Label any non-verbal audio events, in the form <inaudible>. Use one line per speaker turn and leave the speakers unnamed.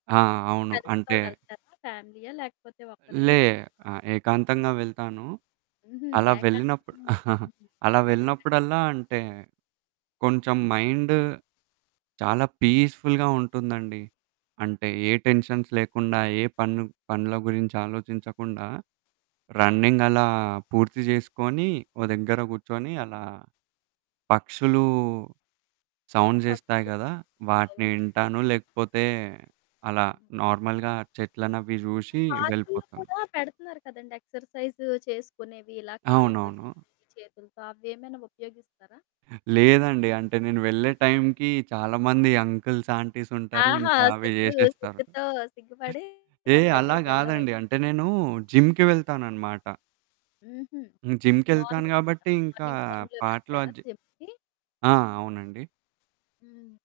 ఆ! అవును.
ఫ్రెండ్స్‌తో
అంటే
వెళ్తారా? ఫ్యామిలీయా? లేకపోతే ఒక్కరే
లే.
వెళ్తారా?
ఆ! ఏకాంతంగా వెళ్తాను.
హుహు.
అలా
ఏకా
వెళ్ళినప్పుడు
హ్మ్.
<chuckles>
హుహు.
అలా
అదే
వెళ్ళినప్పుడల్లా,
బెస్టండి.
అంటే కొంచెం మైండ్ చాలా పీస్ఫుల్‌గా ఉంటుందండి. అంటే ఏ టెన్షన్స్ లేకుండా, ఏ పన్ను పనుల గురించి ఆలోచించకుండా, రన్నింగ్ అలా పూర్తి చేసుకొని, ఒ దగ్గర కూర్చొని, అలా పక్షులు సౌండ్ చేస్తాయి
పక్షులు,
గదా! వాటిని నేను
సౌండ్లు.
ఇంటాను లేకపోతే, అలా
హ్మ్.
నార్మల్‌గా చెట్లనవి చూసి
పార్కు‌‌కులో
వెళ్ళిపోతాను.
కూడా పెడుతున్నారు కదండీ ఎక్సర్‌సైజు చేసుకునేవి ఇలా కాళ్ళతో,
అవునవును.
చేతులతో అవి ఏమైనా ఉపయోగిస్తారా?
లేదండి అంటే నేను వెళ్ళే టైంకి చాలామంది అంకల్స్, ఆంటీస్ ఉంటారు
ఆహా!
ఇంకా అవి
సిగ్గు,
చేసేస్తారు.
సిగ్గుతో సిగ్గు పడి
ఏ
తన
అలా కాదండి.
దగ్గరికెళ్ళరైతే.
అంటే నేను జిమ్‌కి వెళ్తానన్నమాట.
హుహు.
హ్మ్. జిమ్‌కెళ్తాను
మార్నింగ్, టా
కాబట్టి ఇంకా
మార్నింగ్ టైమ్‌లో
పాటలు
వెళ్తారా
అజే
జిమ్‌కి?
ఆ! అవునండి
హ్మ్.